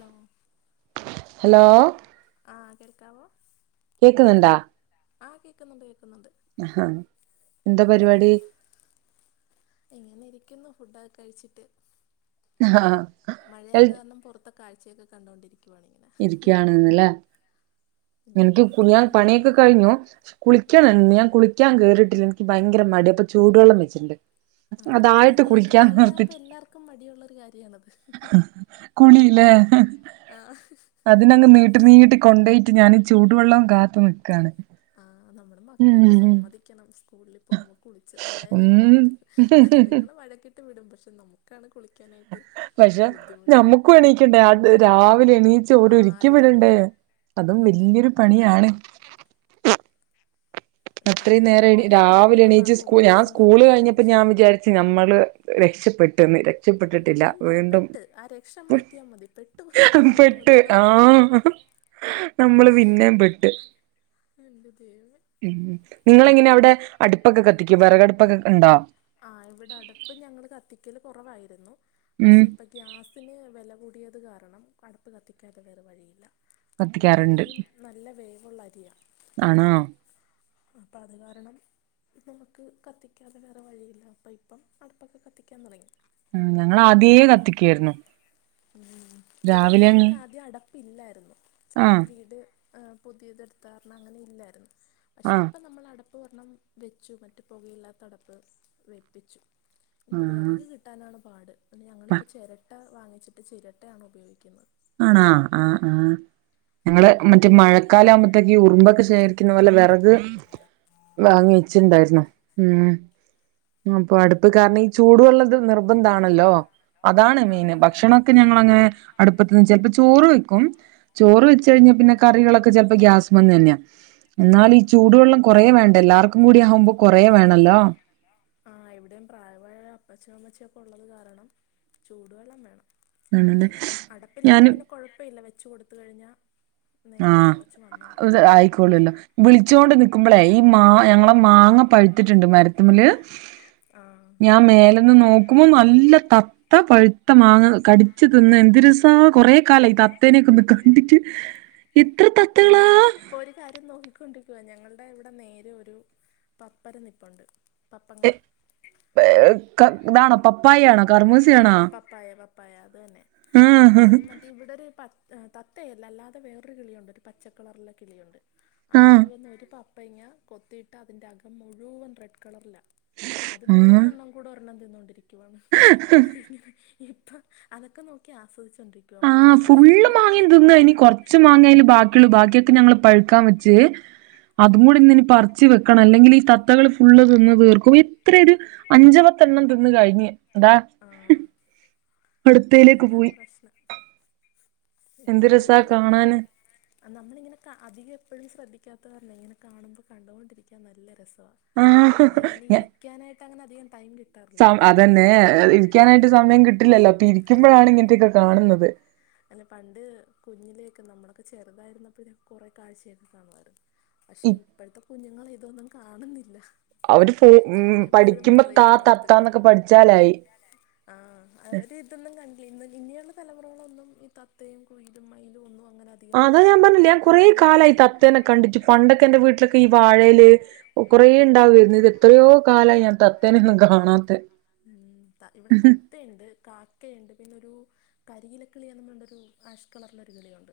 Hello hello ആഹ് കേൾക്കാവോ കേക്കുന്നുണ്ടാ ആ കേക്കുന്നുണ്ട് കേക്കുന്നുണ്ട് ആഹാ എന്താ പരിപാടി ഇങ്ങനെരിക്കുന്നു ഫുഡൊക്കെ കഴിച്ചിട്ട് ആഹ് മഴ എൽ ആയത് കാരണം പുറത്ത് കാഴ്ചയൊക്കെ കണ്ടുകൊണ്ടിരിക്കുവാണ് ഞാൻ ഇരിക്കാണ്ന്ന്ല്ലേ. ഇനിയിപ്പോ എനിക്ക് കുളിയാ ഞാൻ പുറത്തോട്ടൊന്നും പോക്ക് പണിയൊക്കെ കഴിഞ്ഞു നടക്കത്തില്ല ഉം കുളിക്കണം ഞാൻ കുളി ളിക്കാൻ കേറിട്ടില്ല എനിക്ക് ഭയങ്കര മടി അപ്പൊ ചൂടുവെള്ളം വെച്ചിട്ടുണ്ട്. ആ അതായിട്ട് അതെ ഇപ്പൊ കുളിക്കാൻ മഴയാകുമ്പോ നോർത്തിട്ട്. എല്ലാർക്കും മടിയുള്ളൊരു കാര്യമാണത് കുളിലെ ആഹ്. അതിനങ്ങ് നീട്ട് നീട്ടി കൊണ്ടോയിട്ട് ഞാൻ ചൂടുവെള്ളവും കാത്തു നിൽക്കയാണ്. ആ നമ്മുടെ മക്കളൊക്കെ സമ്മതിക്കണം സ്കൂളിൽ പോകുമ്പോൾ കുളിച്ച് ഉം റെഡിയയില്ലേ പോണത്. അതുങ്ങളെ വഴക്കിട്ട് വിടും പക്ഷെ നമുക്കാണ് കുളിക്കാനായിട്ട്. പക്ഷെ ബുദ്ധിമുട്ട് ഞമ്മക്കും എണീക്കണ്ടേ അത് രാവിലെ എണീച്ച ആ ഓരെഒരിക്കി വിടണ്ടേ? രാവിലെ അതും പിന്നെ വലിയൊരു പണിയാണ്. കറി അത്രേനേരം എന്തുണ്ടാക്കി രാവിലെ എണീച്ച് കൊടുക്കുന്നുള്ളതാണ് സ് മുമ്പ് ഞാൻ ദിവസം സകൂള് തൊട്ടുള്ള കഴിഞ്ഞപ്പോ ടെൻഷൻ ഞാൻ വിചാരിച്ചു. നമ്മള് രക്ഷപ്പെട്ടുന്ന് ആ രക്ഷപ്പെട്ടിട്ടില്ല ഇല്ല വീണ്ടും പെട്ട് ആ രക്ഷ മാറ്റിയാൽ മതി പെട്ടു എന്ന് പറഞ്ഞാൽ പെട്ട് മതി അതാണ് കറക്റ്റ് ആഹാ.. നമ്മള് പിന്നെയും പെട്ട് എന്റെ ദൈവമേ ഉം നിങ്ങളെങ്ങനെ അവിടെ അടുപ്പൊക്കെ കത്തിക്കോ വിറകടുപ്പൊക്കെ ഉണ്ടോ? ആഹ് ഇവിടെ അടുപ്പ് ഞങ്ങൾ കത്തിക്കൽ കുറവായിരുന്നു ഉം പക്ഷെ ഇപ്പൊ- ഗ്യാസിന് വില കൂടിയത് കാരണം അടുപ്പ് കത്തിക്കതെ വെറെ വഴിയില്ല. ഇവിടെ കത്തിക്കാറുണ്ട് അരിയും നല്ല വേവുള്ള അരിയാ. ആണോ? അപ്പോ അത് കാരണം. ഇപ്പനമുക്ക് കത്തിക്കാതെ വേറെ വഴിയില്ല അപ്പം ഇപ്പം അടുപ്പൊക്കെ കത്തിക്കാൻ തുടങ്ങി. ആ ഞങ്ങള ആദ്യേ കത്തിക്കയായിരുന്നു. ഉം ഇവിടെ ഞങ്ങക്ക് ആദ്യം അടപ്പില്ലായിരുന്നു. ആഹ് വീട് ആ പുതിയത് എടുത്താർണം അങ്ങനെ ഇല്ലായിരുന്നു. പക്ഷെ ആഹ് ഇപ്പം നമ്മള് അടപ്പ് ഒരണ്ണം വെച്ചു മറ്റു പുകയില്ലാത്ത അടപ്പ് വെപ്പിച്ചു. ഇപ്പെ വിറക് ആഹ് കിട്ടാനാണ് പാട് ഞങ്ങളിപ്പോ ചിരട്ട വാങ്ങിച്ചിട്ട് ചിരട്ടാണ് ഉപയോഗിക്കുന്നത്. ആണോ ആഹ് ആഹ് ഞങ്ങള് മറ്റേ മഴക്കാലം ആ കുമ്പഴത്തേക്ക് ഉറുമ്പൊക്കെ ശേഖരിക്കുന്നത് പോലെ വിറക് ആ വാങ്ങിവച്ചിട്ടുണ്ടായിരുന്നു. ഉം അപ്പൊ അടുപ്പ് കാരണം ഈ ചൂടുവള്ളത് നിർബന്ധം ആണല്ലോ. അതാണ് ആ മെയ്ന് അതെ ഭക്ഷണൊക്കെ ഞങ്ങളങ്ങനെ അടുപ്പി ചെൽപ്പോ ചോറ് വെക്കും. ചോറ് വെച്ച് കഴിഞ്ഞാ പിന്നെ കറികളൊ ചെൽപ്പോ ഗ്യാസ് വ തന്നെയ എന്നാൽ ഈ ആ ചൂടുവെള്ളം. കുറേ വേണ്ടേ എല്ലാവർക്കും കൂടി ആകുമ്പോ കൊറേ വേണല്ലോ ആ ഇവിടെയും പ്രായമായ അപ്പച്ചനും അമ്മച്ചൊക്കെ ഉള്ളത് കാരണം ചൂടുവെള്ളം വേണം. എ ആണല്ലേ അടപ്പിലാകുമ്പോ ഞാന് പിന്നെ കൊഴപ്പല്ല വെച്ച് കൊടുത്തു കഴിഞ്ഞാ നേരെ ആഹ് തിളച്ച് വന്നോളും ഇത് ആയിക്കോളല്ലോ. വിളിച്ചോണ്ട് നിക്കുമ്പോളേ ഈ മാ ഞങ്ങളെ മാങ്ങ പഴ് പഴ്ത്ണ്ട് മരത്തുമല് ആഹ് ഞാൻ മേലന്ന് നോക്കുമ്പോ നല്ല ത- ആ പഴുത്ത മാങ്ങ കടിച്ചു തിന്ന് എന്ത് രസാ കൊറെ കാലായി തത്തേനെക്കൊന്ന് കണ്ടിട്ട്. ഇത്ര ത ഞാന് ഇപ്പോ ഒരു കാര്യം നോക്കിക്കൊണ്ടിരിക്കുവ ഞങ്ങളുടെ ഇവിടെ നേരെ ഒരു പപ്പര നിപ്പുണ്ട് പപ്പങ്ങ പെ ക ഇതാണോ പപ്പായ യാണോ കർമൂസയാണോ? പ്പായ പപ്പായ അത് തന്നെ ആഹ് അത് മ ഇവിടെ ഒരു പ തത്തയല്ല അല്ലാതെ വേറൊരു കിളിയുണ്ട് ഒരു പച്ചക്കളറിലെ കിളിയുണ്ട്. ആ ആഹ് കിളി വന്ന് ഒരു പപ്പയങ്ങ കൊത്തിയിട്ട് അതിന്റെ അകം മുഴുവൻ റെഡ് കളർലാ അത് ആഹ് മൂന്നെണ്ണം കൂടെ ഒരെണ്ണം തിന്നോണ്ടിരിക്കുവാണ് [unintelligible] ഇപ്പൊ അതൊക്കെ നോക്കി ആസ്വദിച്ചോണ്ടിരി ആഹ് ഫുള്ള് മാങ്ങി തിന്ന് കയിഞ്ഞ് ഇനി കൊറ ച്ച് മാങ്ങയ്ല് ബാക്കിയുള്ളു ബാക്കിയൊക്കെ ഞങ്ങള് പഴുക്കാൻ വെച്ച് അതും കൂടി ഇന്ന്നി പറിച്ചു വെക്കണം അല്ലെങ്കിൽ ഈ തത്തകൾ ഫുള്ള് തിന്ന് തീർക്കും ഇത്രെയൊരു അഞ്ചുപത്തെണ്ണം തിന്നു കഴിഞ്ഞ് ദാ ആഹ് അടുത്തേലേക്ക് അതാണ് പോയി പ്രശ്നം ഇപ്പൊ എന്ത് രസാ മൂന്നെണ്ണം ഉണ്ട് ഇവിടെ. കാണാന് നമ്മളിങ്ങനെ അധികം എപ്പോഴും ശ്രദ്ധിക്കാത്തെ കാരണം ഇങ്ങനെ കാണുമ്പോൾ കണ്ടുകൊണ്ടിരിക്ക നല്ല രസമാ ആഹ് അയിൽ ഇരിക്കാനായിട്ട് അങ്ങനെ അധികം ടൈം കിട്ടാറില്ല സ ഇപ്പം ഇത്തിരി അതന്നെ ഫ്രീ ആയതുകൊണ്ട് ഇരിക്കാനായിട്ട് സമയം കിട്ടില്ലല്ലോ അപ്പൊ ഇരിക്കുമ്പോഴാണ് ഇങ്ങനത്തെക്കെ കാണുന്നത്. അല്ലെ പണ്ട് കുഞ്ഞിലേക്കെ നമ്മളൊക്കെ ചെറുതായിരുന്നപ്പോ കുറെ കാഴ്ചയൊക്കെ കാണുവായിരുന്നു ഇ പക്ഷെ ഇപ്പഴത്തെ കുഞ്ഞുങ്ങൾ ഇതൊന്നും കാണുന്നില്ല. അവര് പോ ഉം ഞാൻ എപ്പോഴും പഠിക്കുമ്പോ താ പറയും അതുങ്ങടുത്ത് തത്താന്നൊക്കെ പഠിച്ചാലായി. ആ അവര് ഇതൊന്നും കണ്ടില ഇനിയൊള്ള തലമുറകളൊന്നും ഇത് തത്തയും കുയിലും മയിലും ഒന്നും അങ്ങനെ അതി അതാ ഞാൻ പറഞ്ഞിലേ ഞാന് കുറെ കാലായി തത്തേന കണ്ടിട്ടു പണ്ടൊക്കെ ന്റെ വീട്ടിലൊക്കെ ഈ വാഴയില് കുറേ ഉണ്ടാവരുന്നു ഇത് എത്രയോ കാലായി ഞാൻ തത്തേനൊന്നും കാണാത്തെ ത ഇവിടെ താ ത്തയുണ്ട് കാക്കയുണ്ട് പിന്നെരു കരിയിലക്കിളിയെന്ന് പറഞ്ഞൊരു ആഷ് കളറിലൊരു കിളിയുണ്ട്.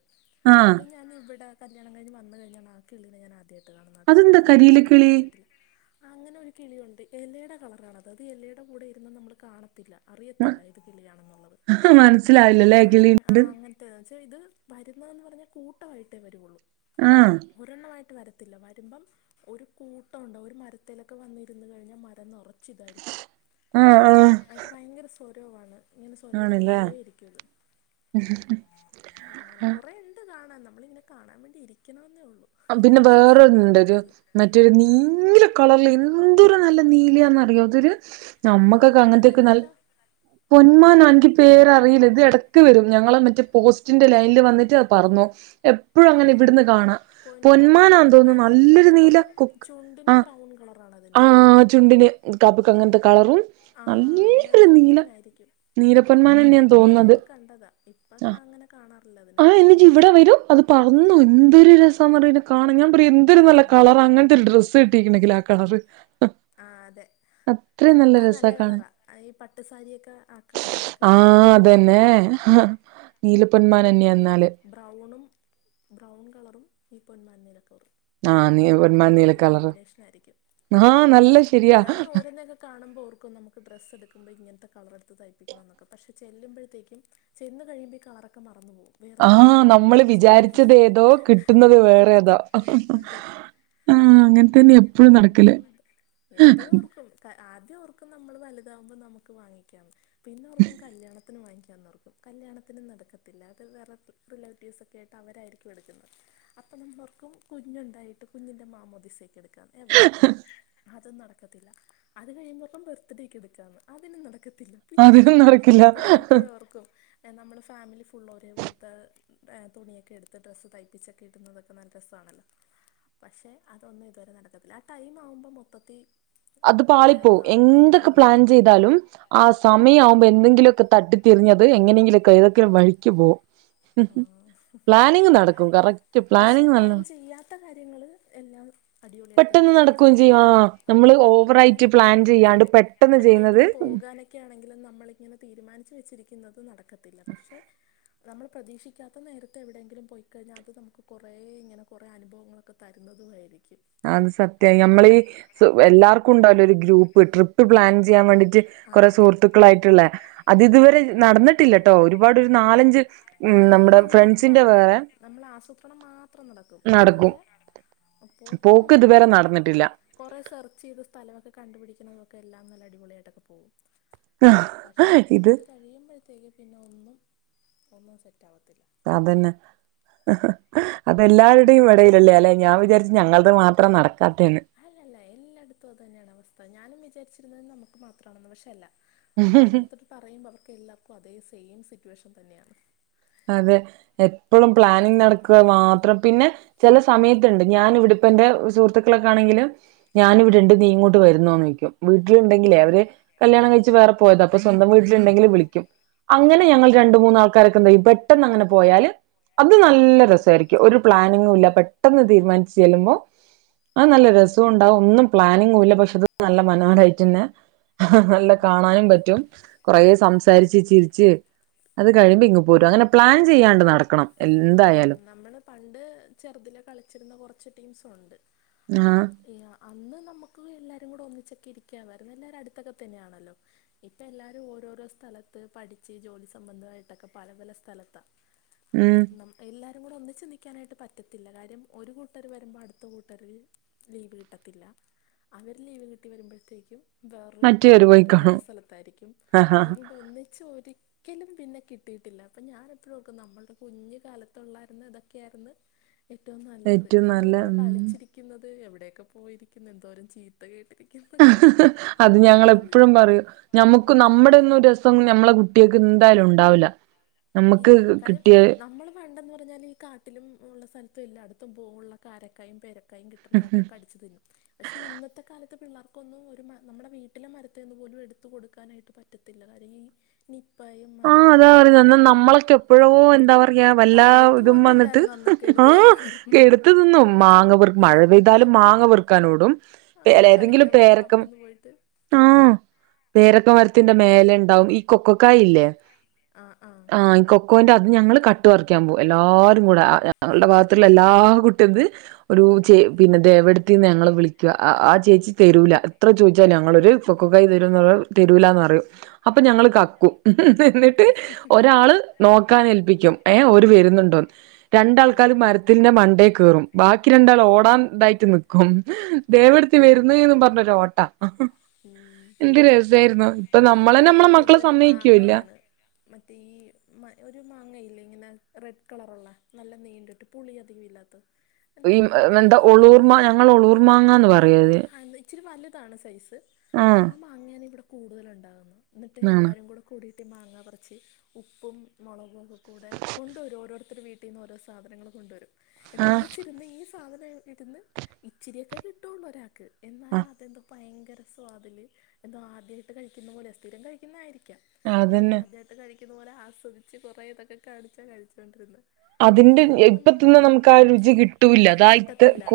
ആഹ് അത് ഞാൻ ഇവിടെ കല്യാണം കഴിഞ്ഞുവന്നു കഴിഞ്ഞാണ് ആ കിളിനെ ഞാൻ ആദ്യയാ ദേ കാണുന്നുട്ടാ അതെന്താ ഞങ്ങള് കരിയില കണ്ടതൊന്നും ഞാൻ കിളി കണ്ടിട്ടില്ലാ അങ്ങനെ ഒരു കിളിയുണ്ട് എലേടെ കളറാണത് അത് എലേടെ കൂടെ ഇരുന്ന നമ്മൾ കാണത്തില്ല. അറിയത്തില്ല ഇത് കിളിയാണെന്നുള്ളത് മനസ്സിലായില്ലല്ലേ ആ കിളി ആങ്ങ ത് ച്ച് ഇത് വരുന്ന എന്നുപറഞ്ഞാ കൂട്ടമായിട്ടേ വരുവൊള്ളൂ. ആഹ് ഒരെണ്ണവായിട്ട് വരത്തില്ല വരുമ്പം ഒരു കൂട്ടമുണ്ട് ഒരു മരത്തിലൊക്കെ വന്നിരുന്നുകഴിഞ്ഞാൽ മരം നിറച്ച് ഇതായിരിക്കും. ഉം ആയിട്ട് ഭയങ്കര സ്വരോവാണ്. ഇങ്ങനെ സ്വര ആണല്ലേ ഇട്ടൊണ്ടേ ഇരിക്കത് അങ്ങനെ ആ കൊറെ കാണ നമ്മളി ഇങ്ങനെ കാണാൻ വേണ്ടി ഇരിക്കണന്നേ ഉള്ളൂ. ആ പിന്നെ ഇരിക്കാൻ സമയം വേറെന്നുണ്ട് ഒരു കിട്ടാറില്ല ന്ന്ട്ട് നീലകളറില് എന്തൊരു നല്ല നീലയാന്നറിയോ അതൊരു നമ്മക്കൊക്കെ അങ്ങനത്തൊക്കെ നല്ല് പൊന്മാനല്ലല്ലോ പൊന്മാനോ എനിക്ക് പേരറിയില്ല ഇത് ഇടക്ക് വരും ഞങ്ങളെ മറ്റേ പോസ്റ്റിന്റെ ലൈനിൽ വന്നിട്ട് അത് പറന്നു എപ്പഴും അങ്ങനെ ഇവിടന്ന് കാണാം പൊന്മാൻ ണ്ട് പൊന്മാൻ നീല കളറും ചുണ്ടിന് ബ്രൗൺ കളറണ് അതിന്റെ. ആ ചുണ്ടിന് കാപ്പിക്ക് അങ്ങനത്തെ കളറും ആ എങ്കിയത് നല്ലൊരു നീല പൊന്മാനായിരിക്കും. പണ്ട് നീലപ്പൊന്മാനെന്നെയാന്ന് തോന്നുന്നത് കുഞ്ഞലേക്കെ കണ്ടതാ ഇപ്പൊക്കെ ആഹ് അങ്ങനെ കാണാറില്ല ആഹ് ഇതിനെയൊന്നും. എന്നിട്ട് ഇവിടെ വരും അത് പറന്നു എന്തൊരു രസമാന്നറിയൊതിനെ കാണാൻ ഞാൻ പറയാ എന്ത് എതൊരു നല്ല കളർ അങ്ങനത്തെ ഒരു ഡ്രസ്സ് കിട്ടീട്ടുണ്ടെങ്കിൽ ആ കളർ ആ അതെ അത് നല്ല കാണാൻ കളറാ ഈ പട്ടു സാരിയൊക്കെ ആ കളറില ആ അതുതന്നെ ഹാ നീലപ്പൊന്മാനന്നെയാന്നാല്. ബ്രൗണും ബ്രൗൺ കളറും ഈ പൊന്മാൻ നീല കളറും. നീ ആ പൊന്മാൻ രണ്ടാൾക്കും നീല നല്ല കളറ് കോമ്പിനേഷനായിരിക്കും ആ നല്ല ശരിയാ ഞാന് ഓരോന്നൊക്കെ കാണുമ്പോ ഓർക്കും നമുക്ക് ഡ്രസ്ടുക്കുമ്പോൾ ഇങ്ങനത്തെ കളറെടുത്ത് തൈപിക്കണം എന്നൊക്കെ പക്ഷെ ചെുമ്പോഴത്തേക്കും ചെന്ന് കഴിയ്മ്പോ അവറൊക്കെ മറന്നു പോകും ആ വേറെന്തൊക്കെയോ കാണുമ്പോ നമ്മള് അതൊക്കെ ഇഷ്ടപ്പെടും വിചാരിച്ചത് ഏതോ കിട്ടുന്നത് വേറെ ഏതോ അത്. ആ അങ്ങനെ തന്നെ എപ്പഴും നടക്കല് എന്താവെന്തൊ എപ്പഴു ഓർക്കും. ക ആദ്യം ഓർക്കും നമ്മൾ വലുതാകുമ്പോ നമുക്ക് വാങ്ങിക്കാം പിന്നെ ഓർക്കും കല്യാണത്തിന് വാങ്ങിക്കാനോർക്കും. കല്യാണത്തിനും നടക്കത്തില്ല അത് വേറെ പ് റിലേറ്റീവ്സൊക്കെ ആയിട്ട് അവരായിരിക്കും എടുക്കുന്നത്. അപ്പ നമ്മളൊർക്കും കുഞ്ഞുണ്ടായിട്ട് കുഞ്ഞി്ന്റെ മാമോദിസക്ക് എടുക്കാന്ന് എവിട. അതു നടക്കത്തില്ല അത് കഴിയുമ്പപ്പം ബർത്ത്ഡേക്ക് എടുക്കാന്ന് അതിനും നടക്കത്തില്ല. പിന്നെ അതിനും നടക്കില്ല ഞാൻ എപ്പഴും ഓർക്കും നമ്മള് ഫാമിലി ഫുള്ളോരേ പോലത്തെ എഹ് തുണിയൊക്കെ എടുത്ത് ഡ്രസ്സ് തൈപ്പിച്ചൊക്കെ ഇടുന്നത് നല്ല രസാണല്ലോ പക്ഷേ അതൊന്നും ഇതുവരെ നടക്കത്തില്ല ആ ടൈം ആവുമ്പോ മൊത്തത്തി അത് പാളിപ്പോവും എന്തൊക്കെ പ്ലാൻ ചെയ്താലും. ആ സമയവുമ്പോ എന്തെങ്കിലൊക്കെ തട്ടിത്തിതിരിഞ്ഞത് എങ്ങനെങ്കിലൊക്കെ ഏതൊക്കെ വഴിക്ക് പോവും. ഹും ആവുമ്പോ ഹും പക്ഷെ പ്ലാനിങ് നല്ല പ്ലാൻ ചെയ്യാത്ത കാര്യങ്ങള് എല്ലാം. അടിപൊളിയായിട്ട് പെട്ടെന്ന് നടക്കുകയും ചെയ്യും ആ നമ്മള് ആഹ് ഓവറായിട്ട് പ്ലാൻ ഞാനപ്പപ്പോഴും പറയും ചെയ്യാണ്ട് പെട്ടെന്ന് ചെയ്യുന്നത് എവിടെയെങ്കിലും പോകാനെ ക്കെയാണെങ്കിലു നമ്മളിങ്ങനെ തീരുമാനിച്ചു വെച്ചിരിക്കുന്നത് നടക്കത്തില്ല പക്ഷെ നമ്മള് പ്രതീക്ഷിക്കാത്ത നേരത്തെ എവിടെയെങ്കിലും പോയിക്കഴിഞ്ഞാൽ അത് നമുക്ക് കുറേ ഇങ്ങനെ കുറേ അനുഭവങ്ങളൊക്കെ തരുന്നതുമായിരിക്കും അത് സത്യായി നമ്മളീ സ് എല്ലാർക്കും ഉണ്ടാവുലെരു ഗ്രൂപ്പ് ട്രിപ്പ് പ്പ് പ്ലാൻ ചെയ്യാൻ വേണ്ടിട്ട് ആ കുറെ അതെ സുഹൃത്തുക്കളായിട്ടുള്ള അത് ആഹ് ഇതുവരെ നടന്നിട്ടില്ലട്ടോ ഒരുപാട് ഒരു നാലഞ്ച് ഉം ആഹ് നമ്മുടെ അതെല്ലാടത്തും ഫ്രണ്ട്സിന്റെ അങ്ങനാ വേറെ നമ്മള് ആസൂത്രണം മാത്രം നടക്കും അല്ലാതെ പോക്കൊന്നും പോക്ക് ഇതുവരെ നടക്കത്തില്ല നടന്നിട്ടില്ല കൊറേ സെർച്ചയ്ത് സ്ഥലവൊക്കെ കണ്ടുപിടിക്കണതൊക്കെ എല്ലാം നല്ല അടിപൊളിയായിട്ടൊക്കെ പോവു. പക്ഷെ ഇത് അത് കഴിയുമ്പോഴത്തേക്കും പിന്നെ ഒന്നും ഒന്നും സെറ്റാത്തില്ല. അതന്നെ അതെല്ലാവരുടെയും ഇടയിളില്ലേ അല്ലെ ഞാൻ വിചാരിച്ച ഞങ്ങളത് മാത്ര അത്ര നടക്കാത്തെന്ന് അല്ലല്ല എല്ലായിടത്തും അത് തന്നെയാണ് അവസ്ഥ ഞാനും വിചാരിച്ചിരുന്ന നമുക്ക് മാത്രാണെന്ന് പക്ഷെ അല്ല. ഓരോടത്തർ പറയുമ്പം അവർക്ക് എല്ലാർക്കും അതേ സെയിം സിറ്റുവേഷൻ തന്നെയാണ്. അതെ എപ്പളും പ്ലാനിങ് നടക്ക്വ മാത്രം പിന്നെ. ചില സമയത്തുണ്ട് ഞാൻ ഇവിടെപ്പ എന്റെ സുഹൃത്തുക്കളൊക്കെ ആണെങ്കില് ഞാനിവിട്ണ്ട് നീ ഇങ്ങോട്ട് വരുന്നോന്നോയ്ക്ക്യും. വീട്ടില്ണ്ടെങ്കിലേ അവര് കല്യാണം കഴിച്ച് ഉം വേറെ പോയത, അപ്പൊ സ്വന്തം വീട്ടിലുണ്ടെങ്കില് വിളിക്ക്യും. അങ്ങനെ ഞങ്ങൾ ആഹ് രണ്ട് മൂന്നാൾക്കാരൊക്കെന്തയ്യും പെട്ടെന്നങ്ങനെ പോയാല്. അത് നല്ല ആഹ് രസായിരിക്കും ഒരു പ്ലാനിങ്ങും ഇല്ല പെട്ടെന്ന് തീരുമാനിച്ചു ചെല്ലുമ്പോ ആഹ നല്ല രസുണ്ടാവും ഒന്നും പ്ലാനിങ്ങൂല്ല പക്ഷെ ത് നല്ല മനോഹരായിട്ടെന്നെ. അല്ല ഉം കാണാനും പറ്റും കൊറേ സംസാരിച്ച് ചിര്ച്ച് അത് കഴിയുമ്പിങ്ങ്- പോരു അങ്ങനെ പ്ലാൻ ചെയ്യാണ്ട് നടക്കണം ഉം എന്തായാലും. നമ്മള് പണ്ട് ചെറുതില് കളിച്ചിരുന്ന കുറച്ച് ടീംസ് ഉണ്ട് അഹ ആഹ് ഇയാ അന്ന് നമ്മക്ക് എല്ലാരു കൂടെ ഒന്നിച്ചൊക്കെ ഇരിക്കാമായിരുന്നു എല്ലാരും അടുത്തൊക്കെ തന്നെയാണല്ലോ ഇപ്പൊ എല്ലാരും ഓരോരോ സ്ഥലത്ത് പഠിച്ച് ജോലി സംബന്ധമായിട്ടൊക്കെ പല പല സ്ഥലത്താ ഉം അത്‌നം എല്ലാരു കൂടെ ഒന്നിച്ച് നിക്കാനായിട്ട് പറ്റത്തില്ല കാര്യം ഒരു കൂട്ടര് വരുമ്പോ അടുത്ത കൂട്ടര് ലീവ് കിട്ടത്തില്ല അവർ ലീവ് കിട്ടി വരുമ്പഴത്തേക്ക്യും. വേറെ മറ്റേവര് പോയി ആൾക്കാര് കാണും വേറെ സ്ഥലത്തായിരിക്കും ആഹാ അതുകൊണ്ട് ഒന്നും ചോദി ക്കലും പിന്നെ കിട്ടിട്ടില്ല പ്പ ഞാൻ എപ്പഴുംഓക്കും നമ്മൾടെ കുഞ്ഞു കാലത്ത് തൊള്ളായിരുന്ന് ഇതൊക്കെയായിരുന്ന് ഏറ്റവും നല്ലത് ഏറ്റവും നല്ല എന്തോര ഉം കളിച്ചിരി ക്യുന്നത് എവിടെയൊക്കെ പോയിരിക്കുന്ന എന്തോരം ചീ തു കേട്ടിരിക്കും. അത് ഞങ്ങള് എപ്പഴും പറയും ഞമ്മുക്ക് നമ്മുടെരുസ് ഇപ്പം നമ്മളെ കുട്ടികൾക്ക് എന്തായാലും ഉണ്ടാവില്ല നമ്മക്ക് ഇല്ല കാര്യം കിട്ടിയെ നമ്മൾ പണ്ടെന്ന് പറഞ്ഞാല് ഈ കാട്ടിലും ഉള്ള സ്ഥലത്തും എല്ലായിടത്തും പോവുള്ള കാരക്കായും പേരക്ക ക്കായും കിട്ട്ണതൊക്കെ കടിച്ചു തിന്നും പക്ഷേ ഇന്നത്തെ കാലത്തെ പിള്ളാർക്കൊന്നും ഒരു നമ്മുടെ വീട്ടിലെ മരതീ ന്ന് പോലും എടുത്തു കൊടുക്കാനായിട്ട് പറ്റത്തി ത്തില്ല കാര്യം ഈ നിപ്പായും അതും ആഹ് അതാ ഇതും പറഞ്ഞ പറയുന്നത് എന്നാ നമ്മളൊക്കെ എപ്പോഴോ എന്താ പറയാ വല്ലാ കഴുകത്ത് ഇതും പോലും വന്നിട്ട് ഇല്ലായിരുന്നു അന്നൊക്കെ ആ എടുത്ത് തിന്നുമായിരുന്നു ന്നും മാങ്ങ പെർ മഴ പെയ്താലും മാങ്ങ പൊറുക്കാനോടും ആ ഏതെങ്കിലും കളിക്കാൻ പോയ പേരക്ക അവിടെ നിന്ന് പോയിട്ട് പേരക്ക മരത്തിന്റെ മേലെഴഉണ്ടാവും ഈ കൊക്കക്കായ് ഇല്ലേ ആ ആ ആഹ് ഈ കൊക്കോന്റെ അത് ഞങ്ങള് കട്ട് പറിക്കാൻ പോവും എല്ലാരും കൂടെ ഞങ്ങളുടെ ഭാഗത്തുള്ള എല്ലാ ത് ഒരു ചേ പിന്നെ ദേവടുത്തിന്ന് ഞങ്ങളെ വിളിക്കാ ആഹ് ചേച്ചി തരൂല എത്ര ചോദിച്ചാലും ആ ഞങ്ങളൊരു കൊക്കക്കായി തരോ തരുലാന്ന് പറയും അപ്പൊ ഞങ്ങൾ കക്കൂം ഒരാള് നോക്കാൻ ഏൽപ്പിക്കും ഏഹ് ഓര് വരുന്ന്ണ്ടോന്ന് രണ്ടാൾക്കാര് ആ മരത്തിന്റെ മണ്ടേ കേറും ബാക്കി രണ്ടാൾ ഓടാൻ ഇതായിട്ട് നിക്കും ദേവെട്ത്തി വരുന്ന് എന്ന് പറഞ്ഞൊരു ഓട്ട ഉം. എന്ത് രസായിരുന്നു ഇപ്പ നമ്മുടെ നമ്മളെന്നെ ഇവിടെ നമ്മളെ മക്കള് കൂടുതലും സമ്മയിക്ക് മാങ്ങയാണ് മറ്റേ ഈ മ ഒരു മാങ്ങയില്ലേ ഇങ്ങനെ റെഡ് കളറുള്ള നല്ല നീണ്ടിട്ട് പുളി അധികം ഇല്ലാത്തെ ഈ മാങ്ങടെ എന്താ പേരന്താന്ന് ഞാൻ ഒളൂർമാ മറന്നു ഞങ്ങൾ ഒളൂർമാങ്ങാന്ന് പറയത് പോയി ഇച്ചിരി വലുതാണ് സൈസ് ആഹ് അങ്ങനെ ഇവിടെ കൂടുതല് ഉണ്ടാകുന്നു എന്നിട്ട് ആണ് എല്ലാവരും കൂടെ കൂടിയിട്ട് മാങ്ങപറിച്ച് ഉപ്പും മുളകും ഒക്കക്കൂടെ കൊണ്ടു വരും ഓരോർത്തരെ ഓരോ സാധനങ്ങൾ കൊണ്ടുവരും എന്നിട്ട് ആഹ് ഒന്നിച്ചിരുന്ന് ഈ സാധനം ഇരുന്ന് ഇച്ചിരിയൊക്കെ കിട്ടുവൊള്ളു ഒരാൾക്ക് എന്നാലും ആഹ് അതെന്താ ഭയങ്കര സ്വാദ്ല് എന്തോ ആദ്യായിട്ട് കഴിക്കുന്ന പോലെ സ്ഥിരം കഴിക്കുന്നതായിരിക്കാം എങ്കിലും അതന്നെ ആദ്യായിട്ട് കഴിക്കുന്ന പോലെ ആസ്വദിച്ച് കുറേ ഇതൊക്കെ കാണിച്ചാ കഴിച്ചുകൊണ്ടിരുന്നേ അതിന്റെ ഇപ്പത്തൊന്നും നമുക്ക് ആഹ് രുചി കിട്ടൂല്ല അതായത് കിട്ടത്തില്ല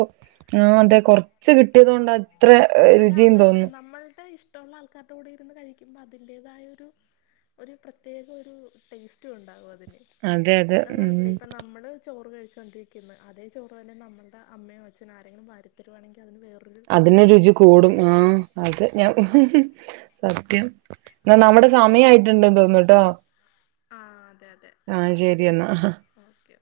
ആഹ് അതെ കൊറച്ച് കിട്ടിയത് കൊണ്ട് അത്ര രുചിയും തോന്ന് നമ്മൾടെ ഇഷ്ടം ഇഷ്ടമുള്ള ആൾക്കാരുടെ കൂടെ ഇരുന്ന് കഴിക്കുമ്പോ അതിന്റേതായൊരു ഒരു പ്രത്യേക ഒരു ടേസ്റ്റു ഉണ്ടാകും അതിന് അതെ അതെ ഉം നമ്മള് ചോറ് കഴിച്ചോണ്ടിരിക്കുന്ന് അതേ ചോറ് തന്നെ നമ്മുടെ അമ്മയും അച്നും ആരെങ്കിലും വാരിതരുവാണെങ്കിൽ അതിന് വേറൊ അതിന് രുചി കൂടും ആഹ് അത് ഞാൻ സത്യം എന്നാ നമ്മുടെ സമയായിട്ടുണ്ടെന്ന് തോന്നു ആഹ് അതെ അതെ ആഹ് ശരി എന്നാ ഓക്കെ